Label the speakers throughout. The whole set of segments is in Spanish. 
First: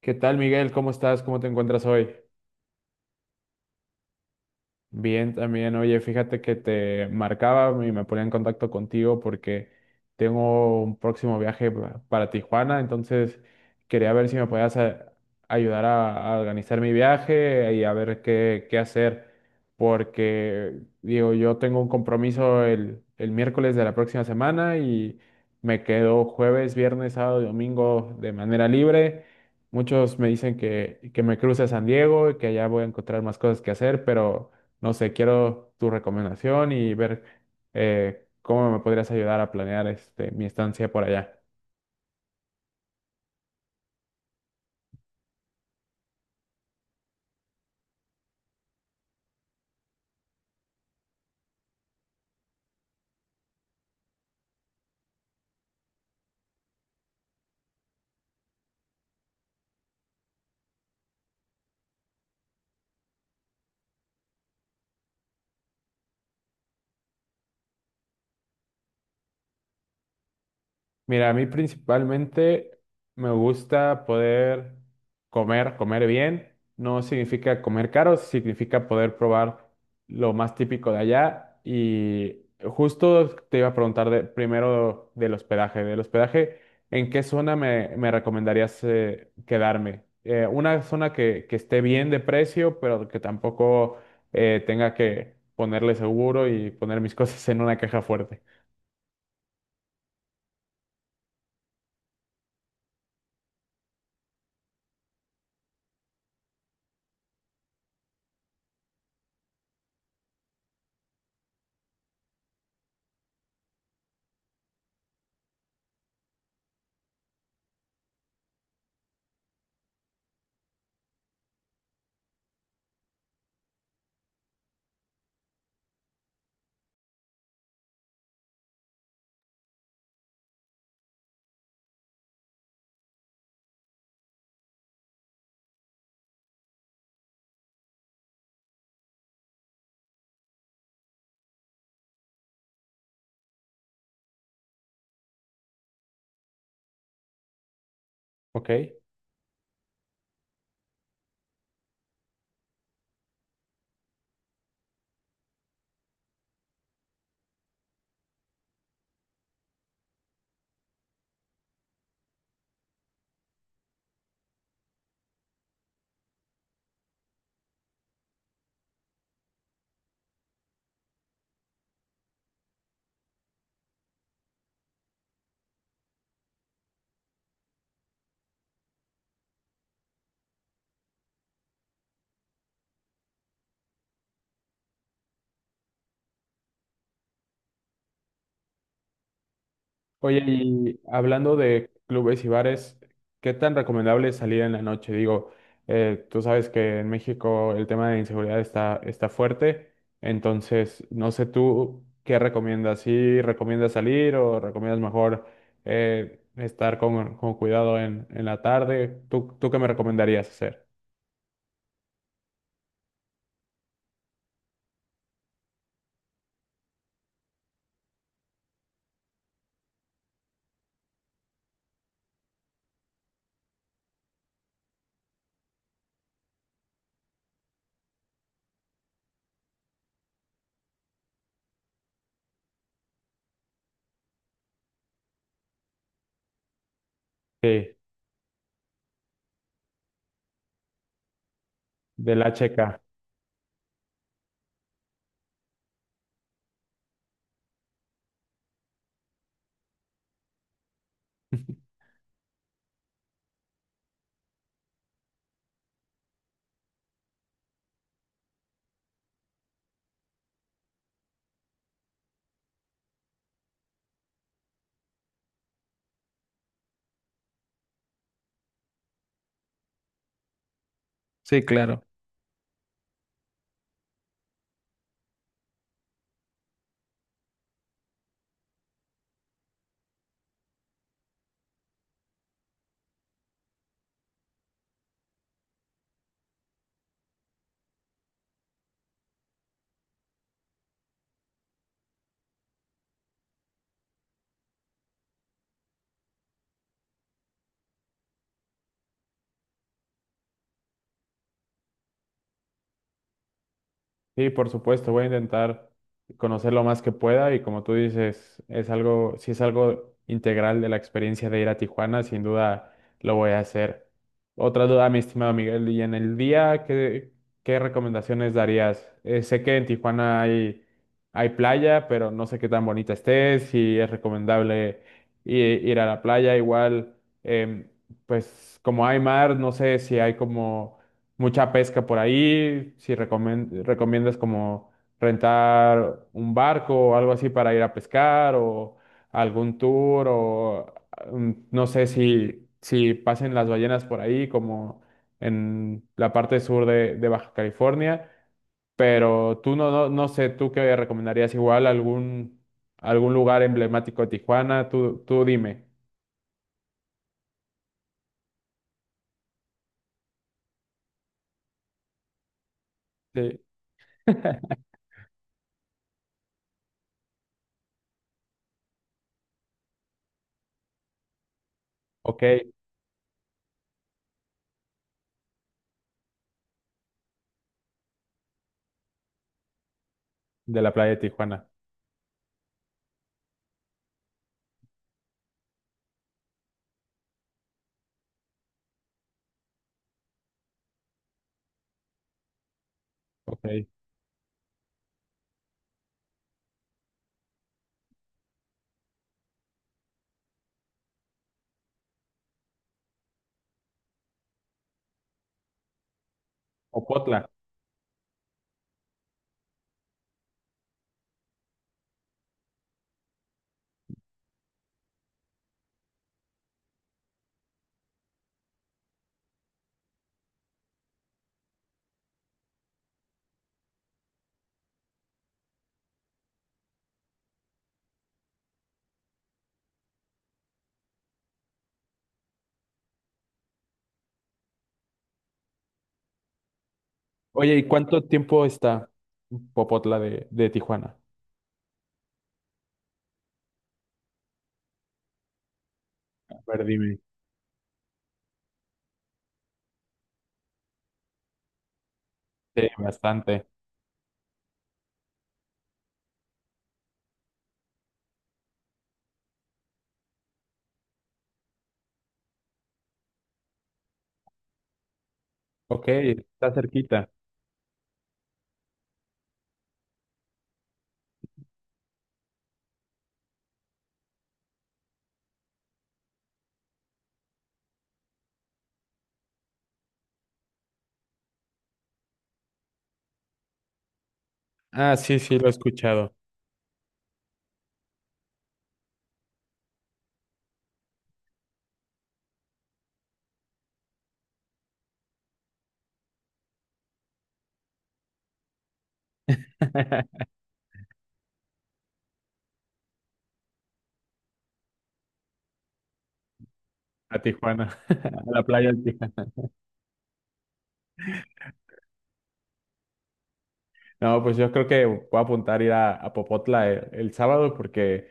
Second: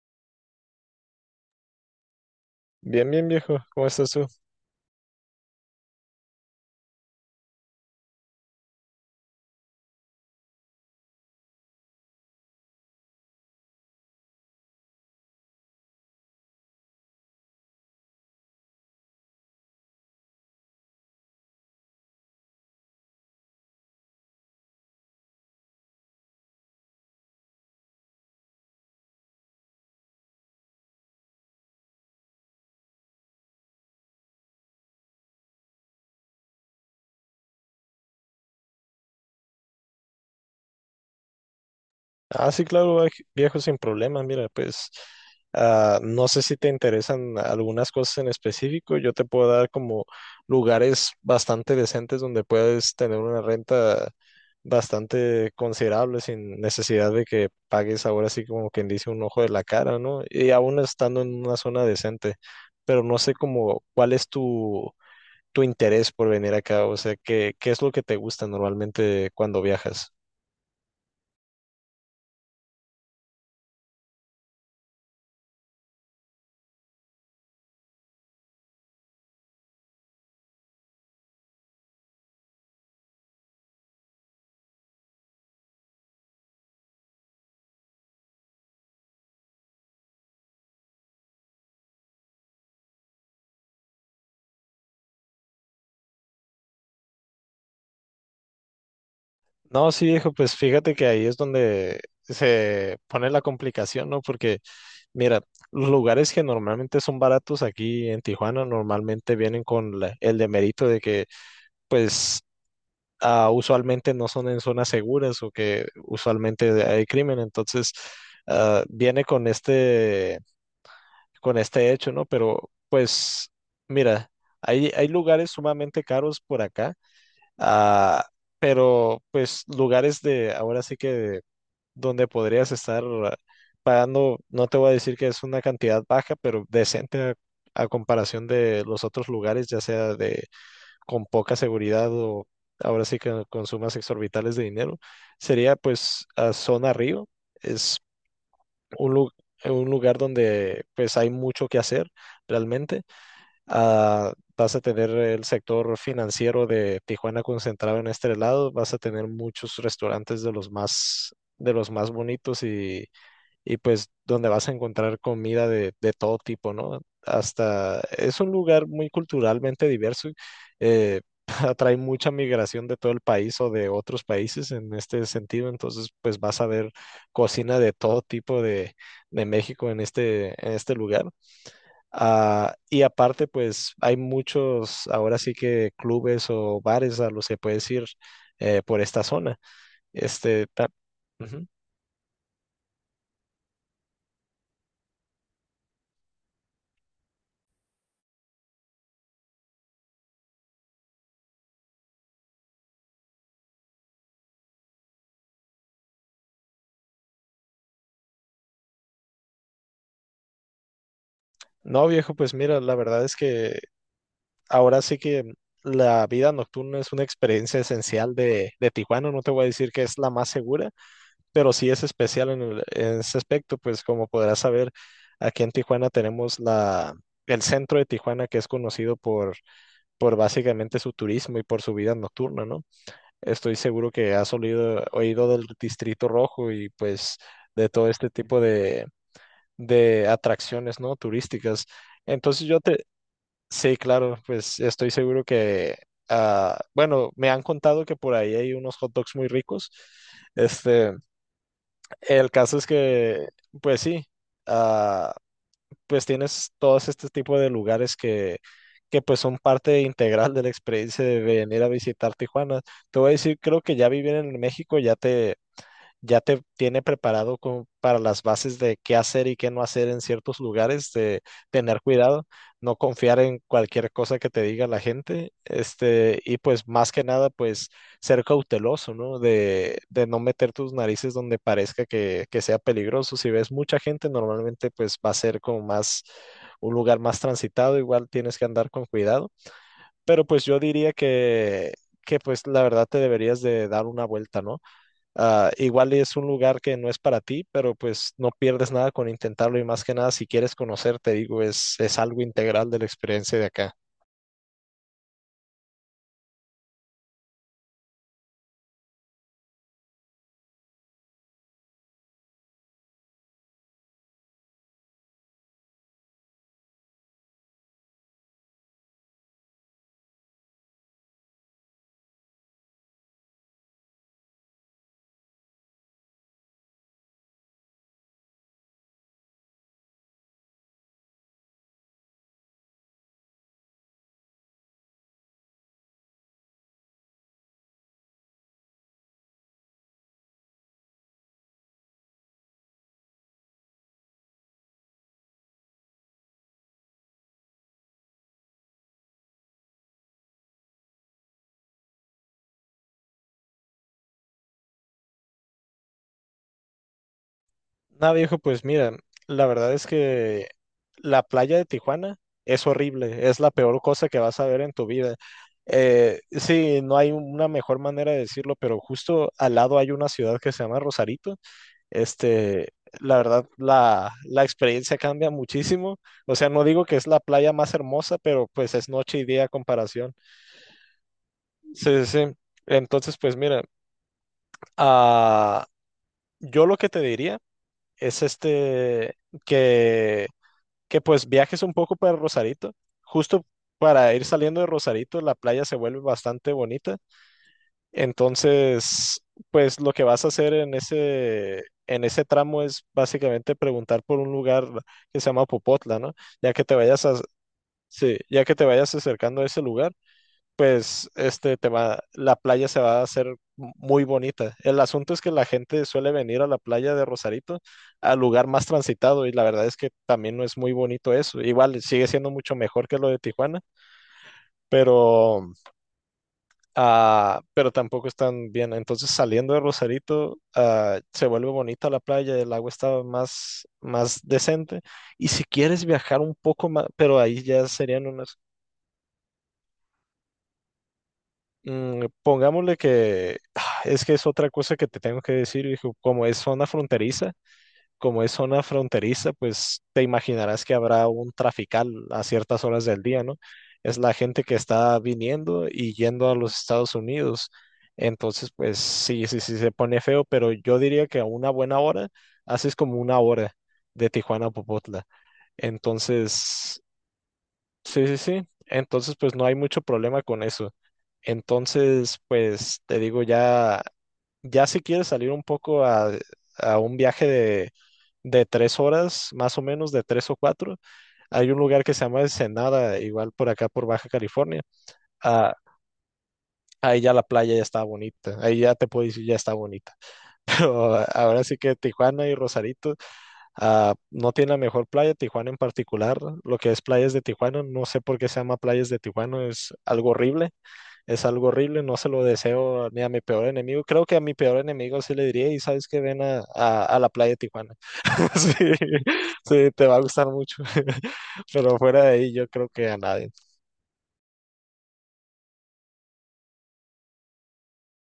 Speaker 1: ¿Qué tal, Miguel? ¿Cómo estás? ¿Cómo te encuentras hoy?
Speaker 2: Bien, bien, viejo. ¿Cómo estás tú?
Speaker 1: Bien, también, oye, fíjate que te marcaba y me ponía en contacto contigo porque tengo un próximo viaje para Tijuana, entonces quería ver si me podías ayudar a organizar mi viaje y a ver qué hacer, porque digo, yo tengo un compromiso el miércoles de la próxima semana y me quedo jueves, viernes, sábado y domingo de manera libre. Muchos me dicen que me cruce a San Diego y que allá voy a encontrar más cosas que hacer, pero no sé, quiero tu recomendación y ver cómo me podrías ayudar a planear este, mi estancia por allá.
Speaker 2: Sí, claro, viejo, sin problema. Mira, pues no sé si te interesan algunas cosas en específico. Yo te puedo dar como lugares bastante decentes donde puedes tener una renta bastante considerable sin necesidad de que pagues ahora sí como quien dice un ojo de la cara, ¿no? Y aún estando en una zona decente. Pero no sé como cuál es tu interés por venir acá. O sea, qué es lo que te gusta normalmente cuando viajas?
Speaker 1: Mira, a mí principalmente me gusta poder comer, comer bien. No significa comer caro, significa poder probar lo más típico de allá. Y justo te iba a preguntar primero del hospedaje. Del hospedaje, ¿en qué zona me recomendarías quedarme? Una zona que esté bien de precio, pero que tampoco tenga que ponerle seguro y poner mis cosas en una caja fuerte.
Speaker 2: No, sí, viejo, pues fíjate que ahí es donde se pone la complicación, ¿no? Porque, mira, los lugares que normalmente son baratos aquí en Tijuana normalmente vienen con el demerito de que, pues, usualmente no son en zonas seguras o que usualmente hay crimen, entonces, viene con con este hecho, ¿no? Pero, pues, mira, hay lugares sumamente caros por acá, ah, pero, pues, lugares de, ahora sí que donde podrías estar pagando, no te voy a decir que es una cantidad baja, pero decente a comparación de los otros lugares, ya sea de con poca seguridad o ahora sí que con sumas exorbitales de dinero, sería pues a Zona Río, es
Speaker 1: ¿Ok?
Speaker 2: un, lu- un lugar donde pues hay mucho que hacer realmente. Ah, vas a tener el sector financiero de Tijuana concentrado en este lado, vas a tener muchos restaurantes de los más bonitos y pues donde vas a encontrar comida de todo tipo, ¿no? Hasta es un lugar muy culturalmente diverso, eh, atrae mucha migración de todo el país o de otros países en este sentido, entonces pues vas a ver cocina de todo tipo de México en en este lugar. Ah, y aparte pues hay muchos ahora sí que clubes o bares a los que puedes ir por esta zona.
Speaker 1: Oye,
Speaker 2: Este, ta-
Speaker 1: y hablando
Speaker 2: Ujú.
Speaker 1: de clubes y bares, ¿qué tan recomendable es salir en la noche? Digo, tú sabes que en México el tema de inseguridad está fuerte, entonces no sé tú qué recomiendas, si recomiendas salir o recomiendas mejor estar con cuidado en la tarde, ¿ tú qué me recomendarías hacer?
Speaker 2: No, viejo, pues mira, la verdad es que ahora sí que la vida nocturna es una experiencia esencial de Tijuana. No te voy a decir que es la más segura, pero sí es especial en, en ese aspecto, pues como podrás saber, aquí en Tijuana tenemos el centro de Tijuana que es conocido por básicamente su turismo y por su vida nocturna, ¿no? Estoy seguro que has oído del Distrito Rojo y pues de
Speaker 1: Sí,
Speaker 2: todo este tipo de atracciones, ¿no? Turísticas.
Speaker 1: de la
Speaker 2: Entonces yo
Speaker 1: checa.
Speaker 2: te, Sí, claro, pues estoy seguro que, bueno, me han contado que por ahí hay unos hot dogs muy ricos. Este, el caso es que, pues sí, ah, pues tienes todos este tipo de lugares que pues son parte integral de la experiencia de venir a visitar Tijuana. Te voy a decir, creo que ya vivir en México ya ya te tiene preparado como para las bases de qué hacer y qué no hacer en ciertos lugares, de
Speaker 1: Sí,
Speaker 2: tener
Speaker 1: claro.
Speaker 2: cuidado, no confiar en cualquier cosa que te diga la gente, este, y pues más que nada, pues ser cauteloso, ¿no? De no meter tus narices donde parezca que sea peligroso. Si ves mucha gente, normalmente pues va a ser como más un lugar más transitado, igual tienes que andar con cuidado, pero pues yo diría que pues la verdad te deberías de dar una vuelta, ¿no? Ah, igual es un lugar que no es para ti, pero pues no pierdes nada con intentarlo y más que nada si quieres conocer, te digo, es algo integral de la experiencia de acá.
Speaker 1: Sí, por supuesto, voy a intentar conocer lo más que pueda y como tú dices, es algo, si es algo integral de la experiencia de ir a Tijuana, sin duda lo voy a hacer. Otra duda, mi estimado Miguel, y en el día, ¿ qué recomendaciones darías? Sé que en Tijuana hay playa, pero no sé qué tan bonita esté, si es recomendable i- ir a la playa, igual, em, pues como hay mar, no sé si hay como mucha pesca por ahí, si recomiendas como rentar un barco o algo así para ir a pescar o algún tour o no sé si pasen las ballenas por ahí como en la parte sur de Baja California, pero tú no sé, tú qué recomendarías igual algún lugar emblemático de Tijuana, tú dime.
Speaker 2: Nada, viejo, pues mira, la verdad es que la playa de Tijuana es horrible, es
Speaker 1: Sí.
Speaker 2: la peor cosa que vas a ver en tu vida. Sí, no hay una mejor manera de decirlo, pero justo al lado hay una ciudad que se llama Rosarito.
Speaker 1: Ok, de
Speaker 2: Este, la verdad, la experiencia cambia muchísimo. O sea, no digo que es la playa más hermosa, pero pues es noche y día a comparación.
Speaker 1: la playa de Tijuana.
Speaker 2: Sí, sí, sí. Entonces, pues mira, ah, yo lo que te diría es que, que pues viajes un poco para Rosarito.
Speaker 1: Ok.
Speaker 2: Justo para ir saliendo de Rosarito, la playa se vuelve bastante bonita. Entonces, pues lo que vas a hacer en en ese tramo es básicamente preguntar por un lugar que se llama Popotla, ¿no? Ya que te vayas a,
Speaker 1: Opotla.
Speaker 2: sí, ya que te vayas acercando a ese lugar, pues este te va, la playa se va a hacer muy bonita. El asunto es que la gente suele venir a la playa de Rosarito, al lugar más transitado, y la verdad es que también no es muy bonito eso. Igual sigue siendo mucho mejor que lo de Tijuana, pero Ah, pero tampoco están bien. Entonces, saliendo de Rosarito, se vuelve bonita la playa, el agua está más decente. Y si quieres viajar un poco más, pero ahí
Speaker 1: Oye, ¿y
Speaker 2: ya
Speaker 1: cuánto
Speaker 2: serían unas.
Speaker 1: tiempo está Popotla de Tijuana?
Speaker 2: Pongámosle que es que es otra cosa que te tengo que decir, hijo, como es
Speaker 1: A ver,
Speaker 2: zona
Speaker 1: dime.
Speaker 2: fronteriza, como es zona fronteriza, pues te imaginarás que habrá un trafical a ciertas
Speaker 1: Sí,
Speaker 2: horas del día, ¿no?
Speaker 1: bastante.
Speaker 2: Es la gente que está viniendo y yendo a los Estados Unidos. Entonces, pues sí, sí, sí se pone feo, pero yo diría que a una buena hora haces como una hora de Tijuana a Popotla.
Speaker 1: Ok, está
Speaker 2: Entonces,
Speaker 1: cerquita.
Speaker 2: sí, sí, sí. Entonces, pues no hay mucho problema con eso. Entonces, pues te digo ya si quieres salir un poco a un viaje de tres horas, más o menos, de tres o cuatro, hay un lugar que se llama Ensenada, igual por acá por Baja California.
Speaker 1: Ah, sí, sí, lo he
Speaker 2: Ah,
Speaker 1: escuchado.
Speaker 2: ahí ya la playa ya está bonita, ahí ya te puedo decir ya está bonita. Pero ahora sí que Tijuana y Rosarito no tiene la mejor playa, Tijuana en particular, lo que es playas de Tijuana, no sé por qué se llama playas de Tijuana, es algo horrible, no se lo deseo ni a mi peor enemigo. Creo que a mi peor enemigo sí le diría, y sabes que ven a la
Speaker 1: A
Speaker 2: playa de
Speaker 1: Tijuana,
Speaker 2: Tijuana.
Speaker 1: a la playa de
Speaker 2: Sí,
Speaker 1: Tijuana.
Speaker 2: sí, te va a gustar mucho. Pero fuera de ahí, yo creo que a nadie.
Speaker 1: No, pues yo creo que voy a apuntar a ir a Popotla el sábado porque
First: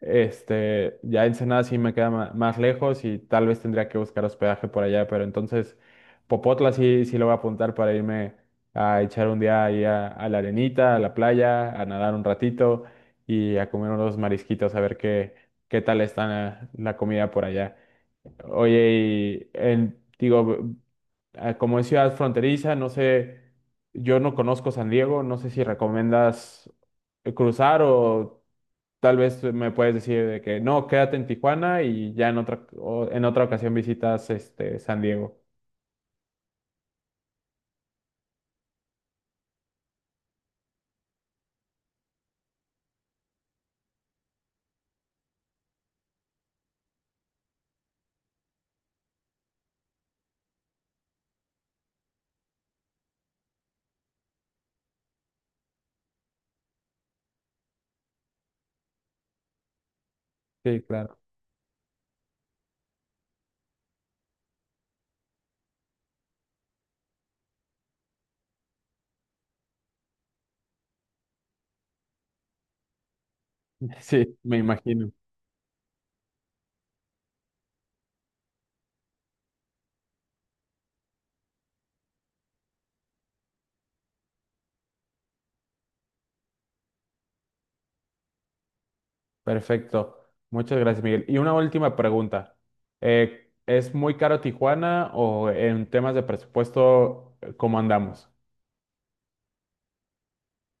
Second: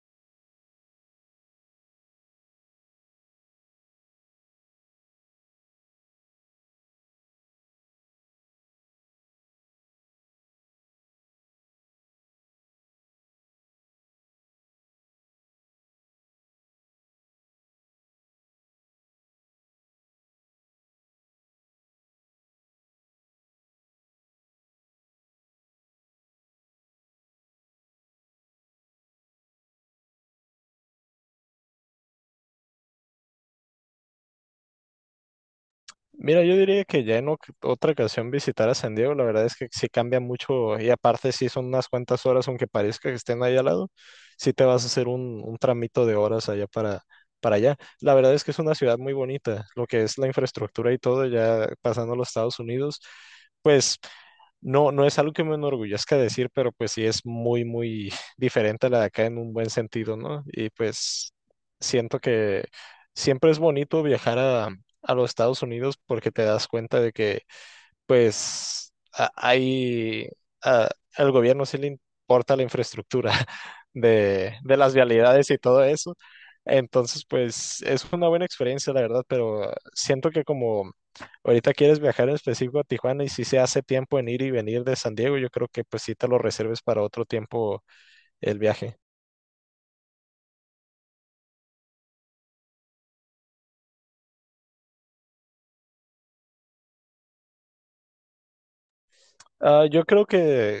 Speaker 1: este, ya Ensenada sí me queda más lejos y tal vez tendría que buscar hospedaje por allá, pero entonces Popotla sí, sí lo voy a apuntar para irme a echar un día ahí a la arenita, a la playa, a nadar un ratito y a comer unos marisquitos, a ver qué, qué tal está la comida por allá. Oye, digo, ah, como es ciudad fronteriza, no sé, yo no conozco San Diego, no sé si recomiendas cruzar o tal vez me puedes decir de que no, quédate en Tijuana y ya en otra, en otra ocasión visitas este San Diego.
Speaker 2: Mira, yo diría que ya en otra ocasión visitar a San Diego, la verdad es que sí cambia mucho y aparte sí son unas cuantas horas, aunque parezca que estén ahí al lado, sí te vas a hacer un tramito de horas allá para allá. La verdad es que es una ciudad muy bonita, lo que es la infraestructura y todo, ya pasando a los Estados Unidos, pues no es algo que me enorgullezca decir, pero pues sí es muy, muy diferente a la de acá en un buen sentido, ¿no? Y
Speaker 1: Sí, claro.
Speaker 2: pues siento que siempre es bonito viajar a los Estados Unidos porque te das cuenta de que, pues, a- al gobierno sí le importa la infraestructura
Speaker 1: Sí, me
Speaker 2: de las
Speaker 1: imagino.
Speaker 2: vialidades y todo eso. Entonces, pues, es una buena experiencia, la verdad, pero siento que como ahorita quieres viajar en específico a Tijuana y si se hace tiempo en ir y venir de San Diego, yo creo que pues sí te lo reserves para otro tiempo el viaje.
Speaker 1: Perfecto. Muchas gracias, Miguel. Y una última pregunta. ¿Es muy caro Tijuana o en temas de presupuesto, cómo andamos?
Speaker 2: Ah, yo creo que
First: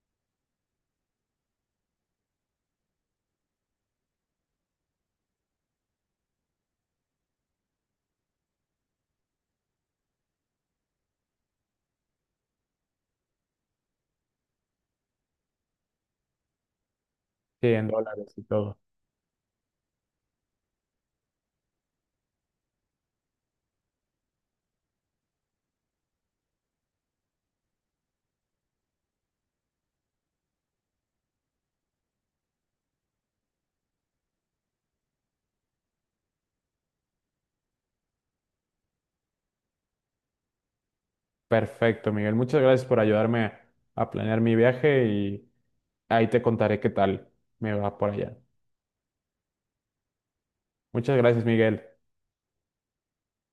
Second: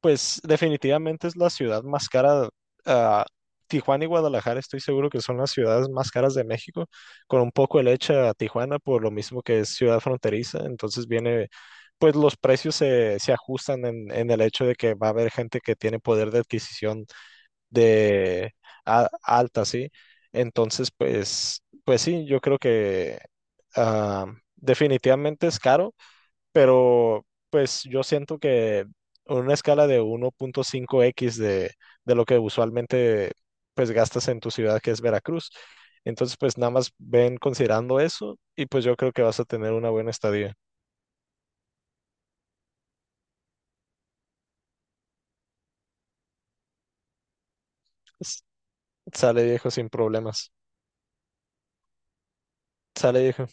Speaker 2: Pues definitivamente es la ciudad más cara. ah, Tijuana y Guadalajara estoy seguro que son las ciudades más caras de México, con un poco de leche a Tijuana por lo mismo que es ciudad fronteriza. Entonces viene, pues los precios se ajustan en el hecho de que va a haber gente que tiene poder de adquisición
Speaker 1: Sí, en dólares y
Speaker 2: de
Speaker 1: todo.
Speaker 2: alta, ¿sí? Entonces, pues, pues sí, yo creo que ah, definitivamente es caro pero pues yo siento que en una escala de 1.5x de lo que usualmente pues gastas en tu ciudad que es Veracruz. Entonces pues nada más ven considerando eso y pues yo creo que vas a tener una buena estadía.
Speaker 1: Perfecto, Miguel. Muchas gracias por ayudarme a planear mi viaje y ahí te contaré qué tal me va por allá.
Speaker 2: S- Sale viejo sin problemas.
Speaker 1: Muchas gracias, Miguel.
Speaker 2: Sale viejo.